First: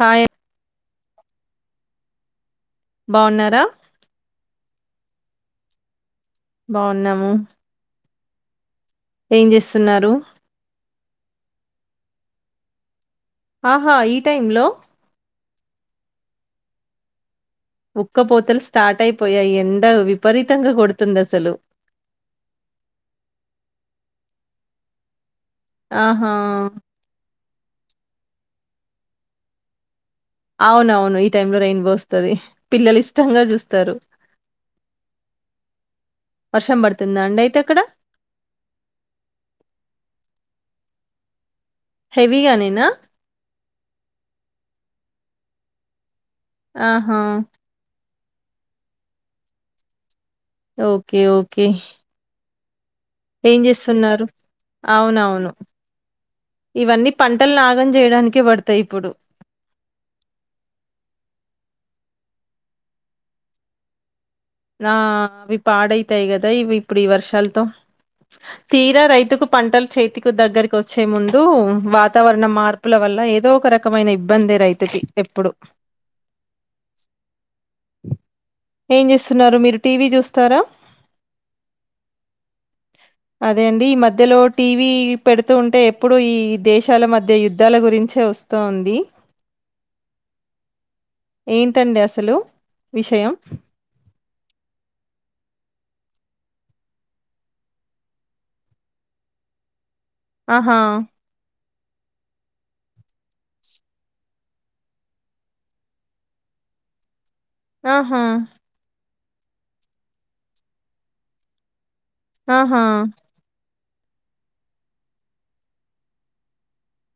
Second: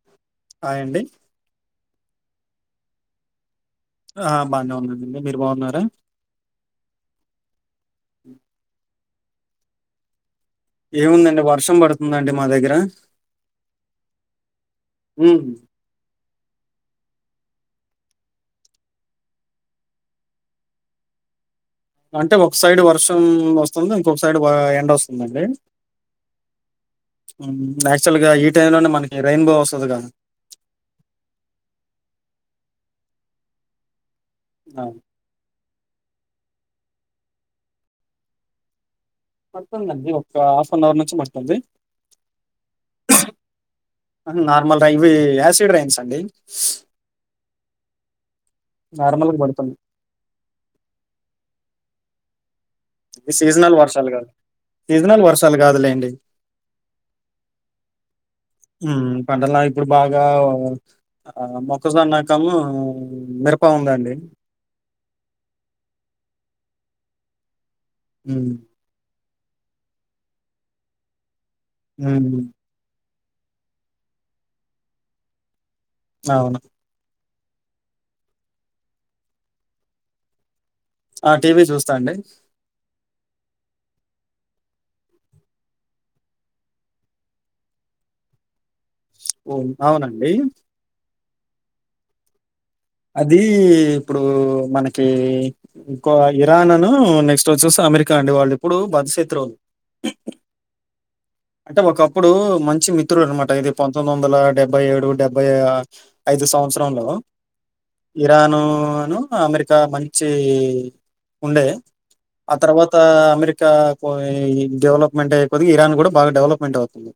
Hi hi అండి బాగున్నారా ఆ బానే ఉన్నానుఅండి మీరు బాగున్నార బావున్నాము హ ఏం చేస్తున్నారు ఏముందండి వర్షం పడుతుందండి మా దగ్గర ఆహా ఈ టైమ్ లో మ్ ఉక్కపోతలు స్టార్ట్ అయిపోయాయి, ఎండ విపరీతంగా కొడుతుంది అసలు అంటే ఒక సైడ్ వర్షం వస్తుంది ఇంకొక సైడ్ ఎండ వస్తుందండి ఆహా యాక్చువల్ గా ఈ టైమ్ లోనే మనకి రెయిన్బో వస్తుంది గా అవునవును ఈ టైం లో రైన్ బో వస్తుంది పిల్లలు ఇష్టంగా చూస్తారు అ వర్షం పడుతుందా అండి అయితే ఎక్కడ పడుతుందండి ఒక హాఫ్ అన్ అవర్ నుంచి మతుంది హెవీగానేనా నార్మల్ రై ఇవి యాసిడ్ రైన్స్ అండి ఆహా నార్మల్గా పడుతుంది ఓకే ఓకే ఏం సీజనల్ వర్షాలు చేస్తున్నారు కాదు సీజనల్ అవునవును వర్షాలు కాదులేండి ఇవన్నీ పంటలు నాగం చేయడానికే పడతాయి ఇప్పుడు మ్ పంటలా ఇప్పుడు బాగా మొ ఒకసా నాకము మిరప ఉందండి నా అవి పాడైతాయి కదా ఇవి ఇప్పుడు ఈ వర్షాలతో హ్మ్. తీరా రైతుకు పంటలు చేతికు దగ్గరకి వచ్చే ముందు హ్మ్. వాతావరణ మార్పుల వల్ల అలా ఏదో ఒక రకమైన ఇబ్బందే రైతుకి ఎప్పుడు అవును ఏంజెస్తున్ మీరు టీవీ చూస్తారా ఆ! టీవీ చూస్తా అండి. అదే అండి ఈ మధ్యలో టీవీ పెడుతూ ఉంటే ఎప్పుడు ఈ దేశాల మధ్య యుద్ధాల గురించే వస్తూంది ఓ అవునండి ఏంటండి అసలు విషయం అది ఇప్పుడు మనకి ఇంకో ఇరాన్ అను నెక్స్ట్ వచ్చేసి అమెరికా అండి వాళ్ళు ఎప్పుడు బద్దశత్రువులు ఆహా అంటే ఒకప్పుడు మంచి మిత్రుడు అనమాట ఏది పంతొమ్మిది వందల డెబ్బై ఏడు డెబ్బై ఐదు సంవత్సరంలో ఆహా ఇరాను అను అమెరికా మంచి ఉండే ఆ ఆహా తర్వాత అమెరికా పోయే ఈ డెవోలోప్మెంట్ ఐయేకొద్ది ఇరాన్ కూడా బాగా డెవలప్మెంట్ అవుతుంది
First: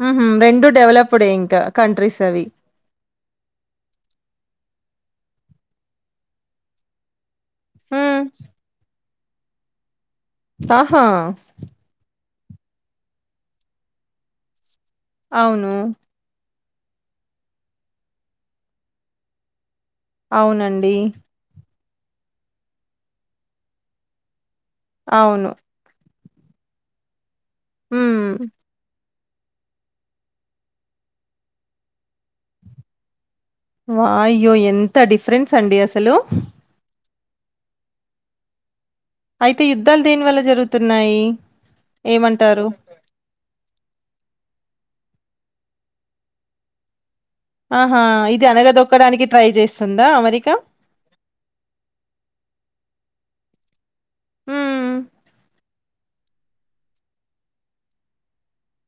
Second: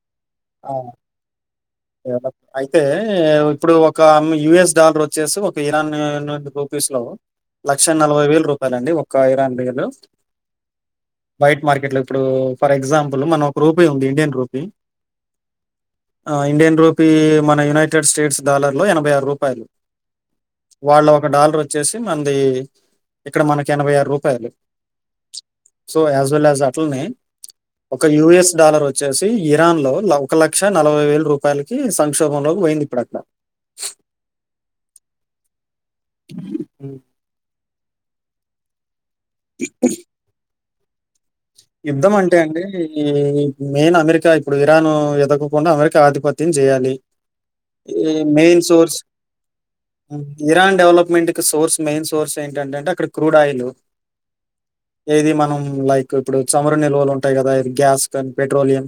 హు హు రెండు ఆ! దేవాలప్డ్ ఇంకా కంట్రీస్ డెవలప్. అవి అయితే ఇప్పుడు ఒక అమ్ యుఎస్ డాలర్ వచ్చేసి ఒక ఇరాన్ రూపీస్ లో లక్ష ఉమ్, నలభై వేల రూపాయల అండి ఒక్ [unintelligible] ఆహా ఇప్పుడు ఫర్ ఎగ్జాంపుల్ మనం ఒక రూపీ ఉంది ఇండియన్ రూపీ అవును ఆ, ఇండియన్ రూపీ మన యునైటెడ్ స్టేట్స్ డాలర్ లో ఎనభై ఆరు రూ పయాలు అవునండి వచ్చేసి మంది ఇక్కడ మనకి ఎనభై ఆరు రూపాయలు అవును సో యాస్ అట్లనే ఒక ఉమ్, యుఎస్ డాలర్ వచ్చి వచ్చేసి ఇరాన్ లో ఒక లక్ష నలభై వేల రూపాయలకి సంక్షోభంలోకి పోయింది ఇప్పుడు అక్కడ వాయ్ అయ్యో ఎంత డిఫరెన్స్ అండి అసలు అయితే యుద్ధాలు దేనివల్ల జరుగుతయ్ తున్నాయి యుద్ధం అంటే అండి ఈ మెయిన్ అమెరికా ఇప్పుడు ఇరాన్ ఎదో [unintelligible] కుండా అమెరికా ఆధిపత్యం చేయాలి ఆహా! ఈ ఇది మెయిన్ సోర్స్ అణగదొక్కడానికి ట్రై చేస్తుందా అమెరికా? ఇరాన్ డెవలప్మెంట్ కి సోర్స్ మెయిన్ సోర్స్ ఏంటంటంటే అక్కడ క్రూడ్ ఆయిలు హ్మ్. ఏది మనం లైక్ ఇప్పుడు చమరు నిల్వలు ఉంటాయి కదా గ్యాస్ కానీ పెట్రోలియం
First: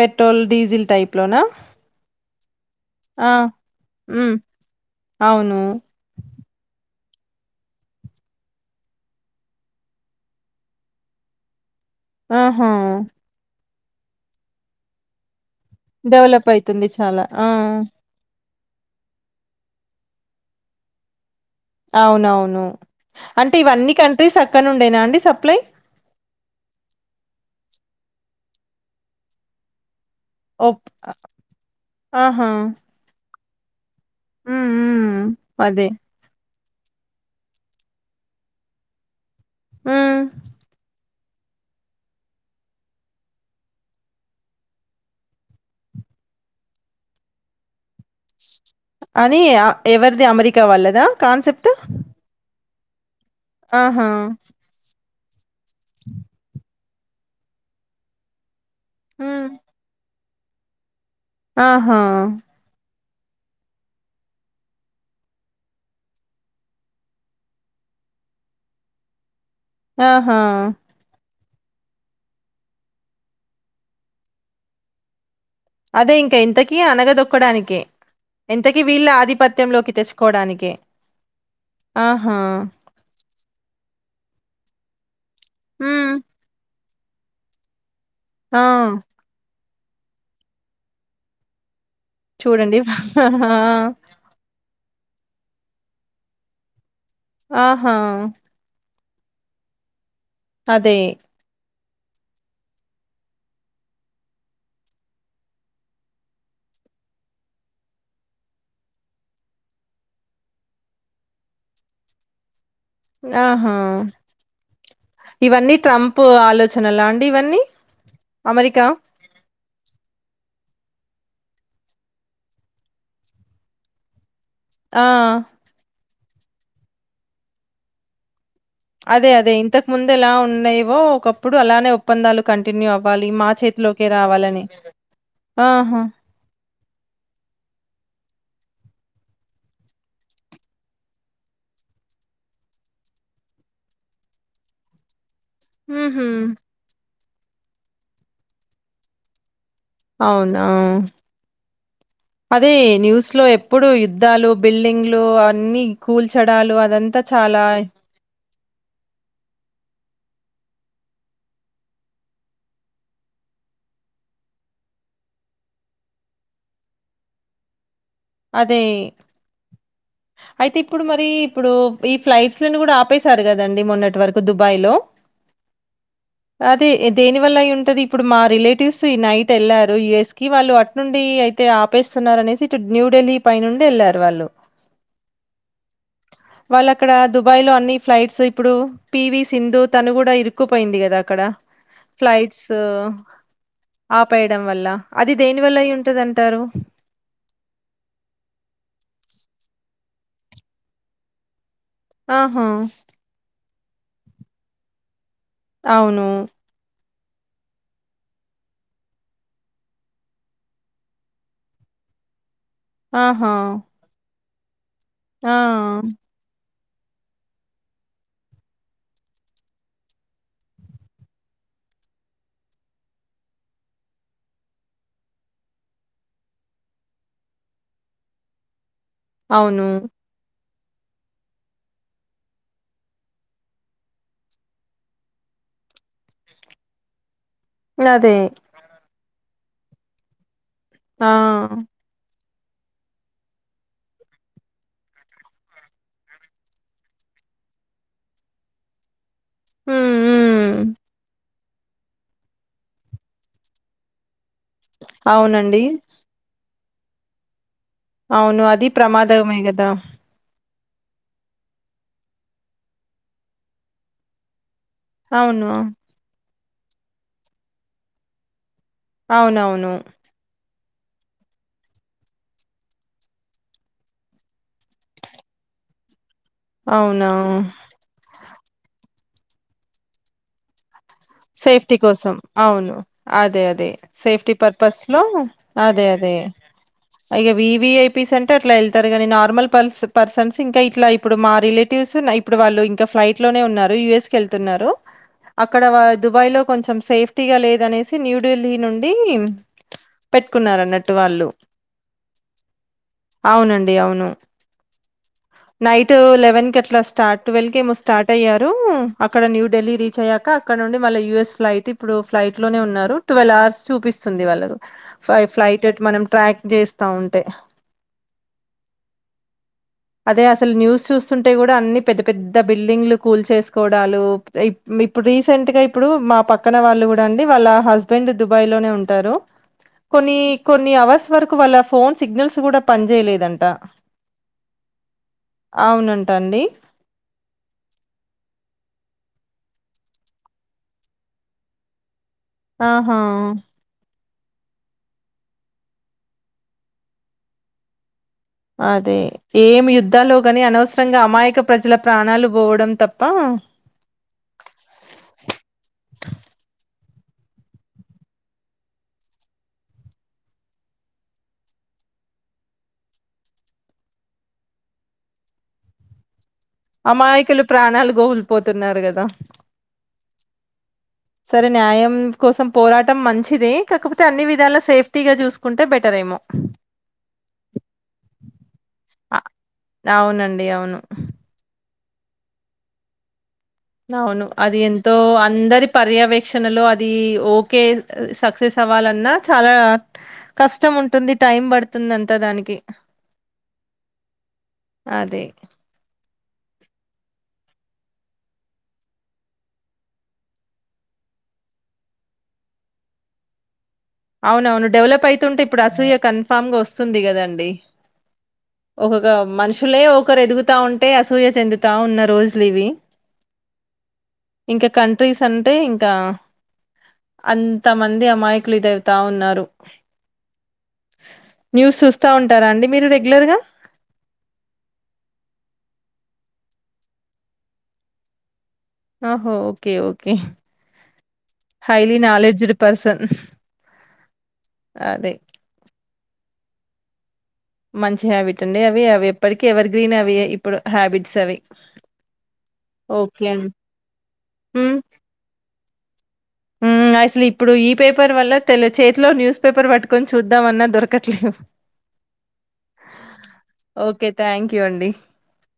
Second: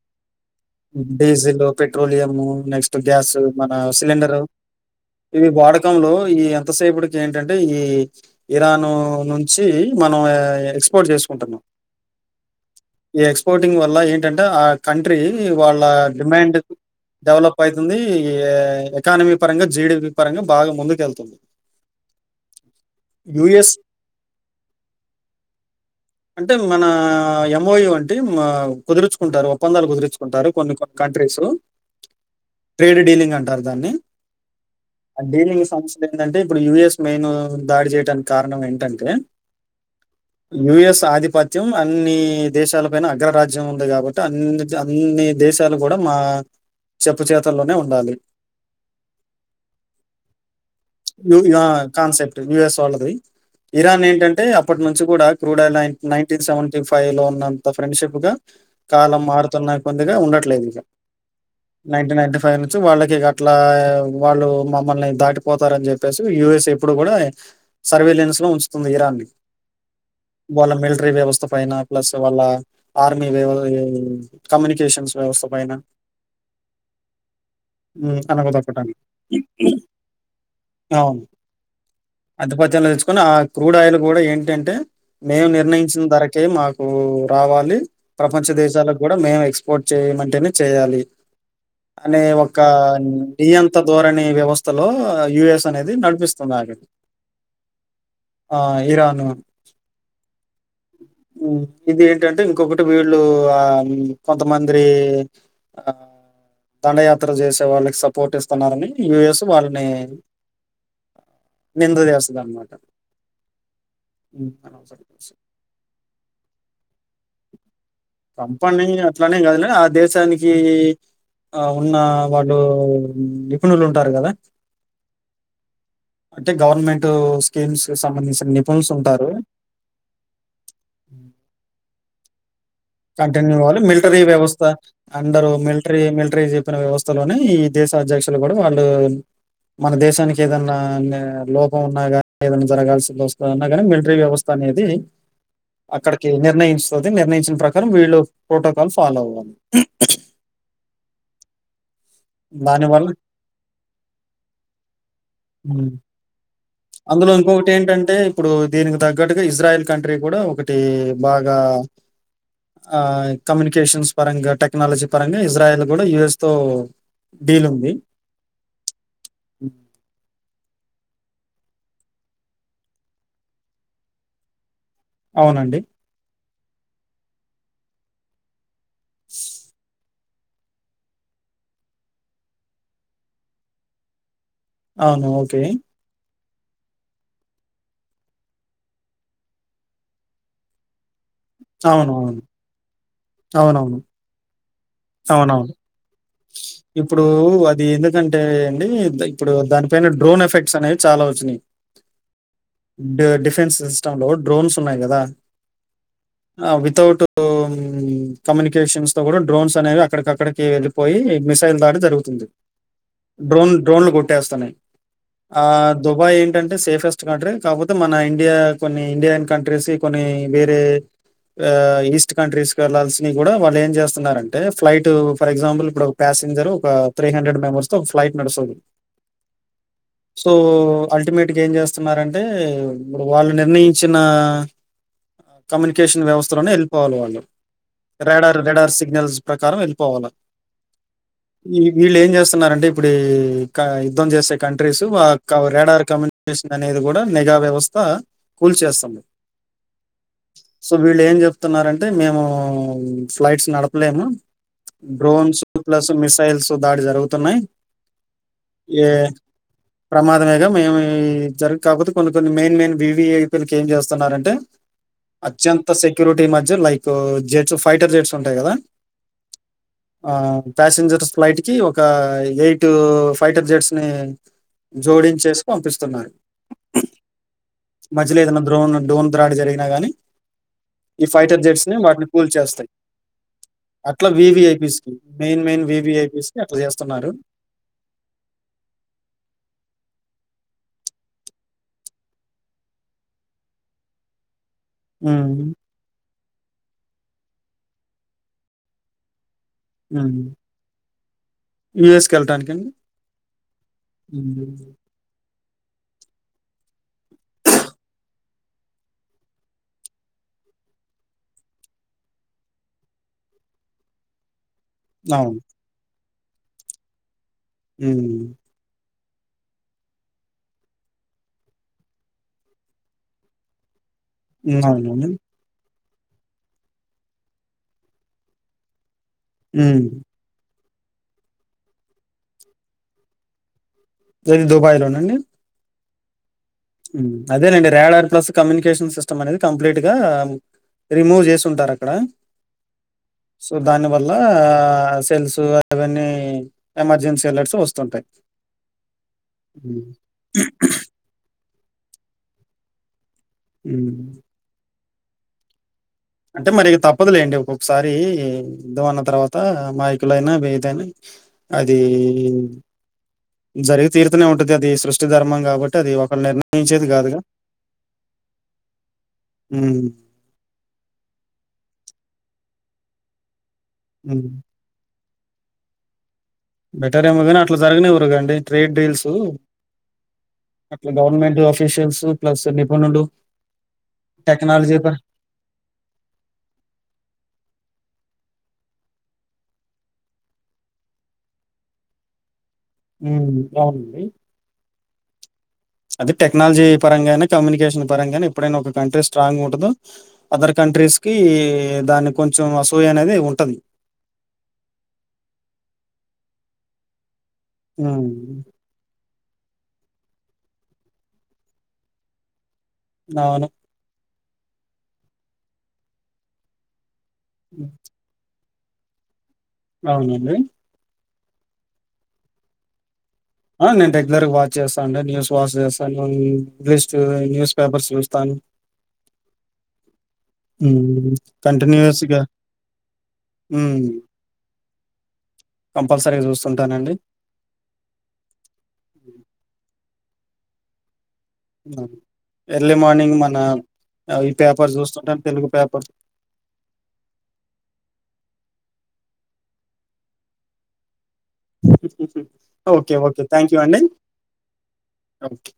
పెట్రోల్, డీజిల్ టైప్‌లోనా? డీజిల్, పెట్రోలియం నెక్స్ట్ ఆ! గ్యాస్ మన హ్మ్. సిలిండరు ఇవి అవును. వాడకంలో ఈ ఎంతసేపటికి ఏంటంటే ఈ ఇరాన్ నుంచి మనం ఎక్స్పోర్ట్ చేసుకు ఉంటున్న ఆహా ంగ్ వల్ల ఏంటంటే ఆ కంట్రీ వాళ్ళ డెవలప్ డిమాండ్ అయితుంది చాలా. ఆ! డెవలప్ అయితుంది ఎకానమీ పరంగా జి డి పి పరంగా బాగా ముందుకెళ్తుంది అవునవును అంటే యూఎస్ ఇవన్నీ కంట్రీస్ అక్కడినుండేన అండి సప్లై అంటే మన ఎం ఓ యు అంటి కుదుర్చుకుంటారు ఒప్పందాలు కుదిర్చు ంటారు కొన్ని ఓప్ కంట్రీస్ ఆహా! ట్రేడ్ డీలింగ్ అంటారు దాన్ని హ్మ్. హ్మ్. అంటే అదే. సమస్యలు ఏంటంటే ఇప్పుడు యు ఎస్ మెయిన్ దాడి చేయడానికి కారణం ఏంటంటే మ్మ్ యు ఎస్ ఆధిపత్యం అన్ని దేశాలపైన అగ్రరాజ్యం ఉంది కాబట్టి అన్ని అన్ని దేశాలు కూడా మా చెప్పు చేతల్లోనే ఉండాలి అని ఎవరిది అమెరికా వాళ్ళదా యు- యు- ఆ, కాన్సెప్ట్ కాన్సెప్ట్ యూఎస్ వాళ్ళది ఇరాన్ ఆహా! ఏంటంటే అప్పటి నుంచి కూడా క్రూడాయిల్ నైన్టీన్ సెవన్ ఫైవ్ లో ఉన్నంత ఫ్రెండ్షిప్ గా కాలం హ్మ్. మారుతున్నా కొద్దిగా ఉండ లేదింకా నైన్టీన్ ఆహా! నైన్టీ ఫైవ్ నుంచి వాళ్ళకి ఇగట్లా వాళ్ళు మమ్మల్ని దాటిపోతారని చెప్పేసి యు ఎస్ ఎ ఎప్పుడు కూడా సర్వేలెన్స్ లో ఉంచుతుంది ఇరాన్ ఆహా! వాళ్ళ మిలిటరీ వ్యవస్థ పైన ప్లస్ వాళ్ళ ఆర్మీ వ్య కమ్యూనికేషన్స్ వ్యవస్ అదే ఇంక ఎంతకి అనగదొక్కడానినికి ఉమ్, ఎంతకి అనగదొక్కటానికి వీళ్ళ ఆధిపత్యంలోకి తెచ్చుకోడానికి అవును టెంటే మేము నిర్ణయించిన ధరకే మాకు మ్మ్ రావాలి ప్రపంచ ఆ! దేశాలకు కూడా మేమెక్స్ సపోర్ట్ చేయమంటేనే చేయాలి అనే ఒక చూడండి. ఆ! నియంత ధోరణి వ్యవస్థలో యుఎస్ అనేది నడిపిస్తున్నాది ఆహా అ అదే ఇది ఏంటంటే ఇంకొకటి వీళ్ళు ఆ కొంతమంద్రి ఆ దండయాత్ర చేసే వాళ్ళకి సపోర్ట్ ఇస్తున్నారని యు ఎస్ వాళ్ళని నింద చేస్తుంది అనమాట ఆహా ఇవన్నీ ట్రంప్ ఆలోచనలా అండి ఇవన్నీ పంపండి అమెరికా? అట్లనే కాదులె ఆ దేశానికి ఆ ఉన్న వాళ్ళు నిపుణులు ఉంటారు కదా ఆ అంటే గవర్నమెంట్ స్కీమ్స్ సంబంధించిన నిప్ అదే అదే ఇంతకు ముందు ఎలా ఉన్నయివో ఒకప్పుడు అలానె పందాలు కంటిన్యూ కావాలి మిలిటరీ వ్యవస్థ అందరు మిలిటరీ ఆహా! మిలిటరీ చెప్పిన వ్యవస్థలోనే ఈ దేశ అధ్యక్షు తులు కూడ వాళ్ళు మన దేశానికి ఏదన్న లోపం ఉన్నా కానీ ఏదనా జరగాల్సి వస్తుంది అన్నా కాని మిలిటరీ వ్యవస్థ అనేది హుహు. అక్కడకి నిర్ణయింసో తే నిర్ణయించన ప్రక్ కారం వీళ్లు ప్రోటోకాల్ ఫాలో అవ్వాలి అవునా అదే దానివల్ల న్యూస్ లో ఎప్పుడు యుద్ధాలు బిల్డింగ్లు అన్ని ఉమ్. కూల్చడ అందులో ఇంకొకటి ఏంటంటే ఇప్పుడు దీనికి తగ్గట్టుగా ఇజ్రాయల్ కంట్రీ కూడా ఒకటి బాగా ఆ కమ్యూనికేషన్స్ పరంగా టెక్నాలజీ పరంగా ఇజ్రాయల్ కూడా యుఎస్ తో డీల్ ఉంది అదే హ్మ్. అయితే ఇప్పుడు మర్ రి ఇప్పుడు ఈ ఫ్లైట్స్లని కూడా ఆపేశారు కదండి మొన్నటి వరకు దుబాయ్ లో అవునండి అదే దేని వల్ల అయి ఉంటది ఇప్పుడు మా రిలే టిఫ్ ఈ నైట్ ఏళ్లారు యుఎస్ కి వాళ్ళు అట్నుండి అయితే ఆపేస్సున్నారనేసి ఇట్ న్యూ ఢిల్లీ పైనుండి ఎళ్ళారు వాళ్ళు అవును ఓకే. వాళ్ళక్కడ దుబాయ్ లో అన్ని ఫ్లైట్స్ ఇప్పుడు పివి సింధు తను కూడా ఇరుక్కుపోయింది కదా. క్కడ అవునవును. ఫ్లైట్స్ అవునవును. ఆపేయడం వల్ల అది దేని అవునవును. వల్ల అయింటదన్ ఇప్పుడు అ ది ఎందుకంటే అండి ద ఇప్పుడు దానిపైన డ్రోన్ ఎఫెక్ట్స్ అనేవి చాలా వచ్చినయ్. ఆహా డిఫెన్స్ సిస్టమ్ లో డ్రోన్స్ ఉన్నాయి కదా. అవును. ఓం, కమ్యూనికేషన్స్ తో కూడా డ్రోన్స్ అనేవి అక్కడికక్కడికి ఎళ్ళి పోయి మిసైల్ దాడి జరువుతుంది. ఆహా! డోన్ డ్రోన్ కొ ట్టేస్సనయ్. ఆ దుబాయ్ ఏంటన్ టే సేపెస్ట్ కంటిరి కాపోతే మన ఇండియ కొన్ని ఇండియన్ కంట్రీస్ యి కొన్ని వేరే, ఆ ఈస్ట్ కంట్రీస్ కెల్లల్ స్సినయ్ గుడా వాళ్ళు ఏం జేస్సన్నారంటే ఫ్లైట్ ఫర్ ఎగ్జాంపుల్ ఇప్పుడు ఒక ప్యాసింజర్ ఒక త్రీ హండ్రెడ్ మెంబర్స్ తో ఒ ఫ్లైట్ నడుస్సది. అవును. ఉ అల్టిమేట్ గా ఏం జేస్తన్నారంటే ఇప్పుడు వాళ్ళు నిర్ణయించిన, కమ్యూనికేషన్ వ్యవస్థలోనే ఎళ్ళిపోవాలి వాళ్ళు అదే. రెడర్ రెడార్ సిగ్నల్స్ ప్రకారం ఎళ్ళిపోవాల. ఆ! ఈ వీళ్ళేం జేస్ తున్నారంటే ఇప్పుడే క యుద్ధం జేసే కంట్రీస్ ఆ క్క రేడార్ కమ్యూ కేషన్ అనేది గుడా నెగ వ్యవస్థ కూల్ చేస్సంది. హ్మ్. సో హ్మ్. వీళ్ళు ఏం జెప్తున్నారంటే మేము ఫ్లైట్స్ నడపలేము. డ్రోన్ స్ అవునండి. ప్లస్ మిసైల్స్ తొ దాడి జరవుతున్నయ్. అవును అది ప్రమాదమే కదా. మేమే జర్రి కాకపోతే కొన్ని కొన్ని మెయిన్ మెయిన్ వివిఎపిల్ కేం జేస్సన్నారంటే అవును. అత్యంత సెక్యూరిటీ మ జ్జ్ లైకు జెట్స్ ఫైటర్ జెట్స్ ఉంటాయి కదా. అవునవును. ఆ ప్యాసింజర్ ఫ్లైట్ కి ఒక ఎయిట్ ఫైటర్ జెట్స్ ని జోడి చేసి పంపిస్తున్నారు. అవునా! మధ్య లో ఏదన్న డ్రోన్ డోన్ ముద్రాడి జరిగినా గాని సేఫ్టీ కోసం అవును అదే అదే అట్లా సేఫ్టీ వివిఐపీస్ పర్పస్ కి లో మెయిన్ మెయిన్ అదే అదే వివిఐపీస్ కి అట్లా చేస్తున్నారు ఇక V V I P centre అట్ల వెళ్తరు గానీ నార్మల్ పల్ పర్సన్స్ ఇం ఇంకా ఇట్లా ఇప్పుడు మా రిలేటివ్స్ ఇప్పుడు వాళ్ళు ఇంకా ఫ్లైట్ లోనే ఉన్నారు యుఎస్ కెళ్ తే న్నారు హ్మ్. అక్కడా దుబాయ్లో కొంచెం సేఫ్టీగా లేదనేసి న్యూఢిల్లీ నుండీ దు హ్మ్. పెట్టుకున్నారన్నట్టు వాళ్ళు యూఎస్‌కెళ్ళటానికండి? అవునండి అవును హ్మ్. నైట్ లెవెన్ కి అట్లా స్టార్ట్ ట్వెల్వ్ కి ఏమో స్టార్ట్ అయ్యారు అక్కడ న్యూ ఢిల్లీ రీచ్ అయ్యాక అక్కడ నుండి వాళ్ళ యూఎస్ ఫ్లైట్ ఇప్పుడు ఫ్లైట్ లోనే ఉన్నారు ట్వెల్వ్ అవర్స్ చూపిస్తుంది వాళ్ళరు ఫై అవును. ఫ్లైట్ అట్టు మనం ట్రాక్ చేస్తా ఉంటే హ్మ్ అదే అసలు న్యూస్ చూస్తుంటే కూడా అన్ని పెద్ద పెద్ద బిల్డింగ్లు కూల్ చేసుకోడాలు హ్మ్. [unintelligible] ఇప్పుడు అవునండి. రీసెంట్ గా ఇప్పుడూ మా పక్కన వాళ్ళు కూడా అండి వాళ్ళ హస్బెండ్ దుబాయ్ లోనే ఉంటారు. హ్మ్ కొన్ని కొన్ని అవర్స్ వరకు వాళ్ళ ఫోన్ సిగ్నల్స్ కూడా పనిచేయలేదంట. ఏది దుబాయ్ లోనండి టండి అదేనండి రాడర్ ప్లస్ కమ్యూనికేషన్ సిస్టమ్ అనేది కంప్లీట్ గా రిమూవ్ చేసి ఉంటారక్కడ ఆహా అట్లా సెల్స్ అవన్నీ ఎమర్జెన్సీ అలట్స్ వస్తుంటై అదే ఏమి యుద్ధాలో గాని అనవసరంగా అమాయక ప్రజల ప్రాణాలు పోవడం తప్ మ్మ్ అంటే మరి తప్పదులేండి ఒక్కొక్కసారి యుద్దమన్న తర్వాత అమాయకులయినా ఏదయినా అది జరిగి తీరుతూనే ఉంటది అది సృష్టి ధర్మం కాబట్టి అది ఒకరి నిర్ణ అమాయకులు ప్రాణాలు గోల్పోతున్నరు గదా హ్మ్. సరే న్యాయం కోసం పోరాటం మంచిదీ కాకపోతే అన్ని హ్మ్. విధాల సేఫ్ వట్టిగ చూసుకుంటె బెటర్ ఏమో బెటర్ ఏమో కానీ అట్ల జరగనివ్వరు గాండి ట్రేడ్ డీల్స్ అ అవునండి అవును అట్లా గవర్నమెంటు ఆఫ్ అఫీషియల్స్ ప్లస్ నిపుణులు అవును అది టెక్నాలజీ ప ఎంతో అందరి పర్యవేక్షణలో అదీ ఓకే సక్ వే సవాలన్నా చాలా కష్టం ఉంటుంది టైం పడుతుంది అంత దానికి హ్మ్ అవునండి అదే అది టెక్నాల్జీ పరంగైనా కమ్యూనికేషన్ పరంగైనా, ఎప్పుడైనా ఒక కంట్రీ స్ట్రాంగ్ ఉంటుదో అదర్ కంట్రీస్కీ దాన్ని కొంచెం అసూయ అనేది ఉంటది. అవును అవును డెవలప్ అయితుంటే ఇప్పుడు అసూయ కన్ఫామ్ గా వస్సుంది కదం డి హ్మ్. ఒహగా మనుషులే ఒకరు ఎదుగుతా ఉంటే అసూయ చెందుతా ఉన్న రోజులివి అవును ఇంక కంట్రీస్ అంటే ఇంకా అంత హ్మ్. మంది అమ్మాయ్ [unintelligible] తా ఉన్నారు అవునండి న్యూస్ సుస్తా ఉంటారా అండి మీరు రెగ్యులర్ గ ఆ నేను రెగ్యులర్గా వాచ్ చేస్తాండి న్యూస్ వాచ్ చేస్తాను [unintelligible] న్యూస్ పేపర్స్ చూస్తాను. ఆహో ఓకే ఓకే హ్మ్. హైలీ కంటిన్యూయస్‌గా నాలెడ్జ్ డ్ పర్సన్ హ్మ్. అదే, కంపల్సరిగ జూస్సుంటానండి మంచి హ్యాబిట్ అండి అవి అవెప్పడికి ఎవర్ గ్రీనెవ్ వే ఇప్పుడు హ్యాబిట్ ఎర్లీ మార్నింగ్ ఓకే మన అండి. అ ఈ పేపర్ చూస్తుంటాం తెలుగు పేపర్ మ్మ్ అసలు ఇప్పుడు ఈ పేపర్ వల్ల తెల్ చేతిలో న్యూస్ పేపర్ పట్టుకొని చూద్దాంమన్నా దొర ఓకే ఓకే థ్యాంక్ యూ అండి ఓకే. థ్యాంక్ యూ అండి. ఓకె.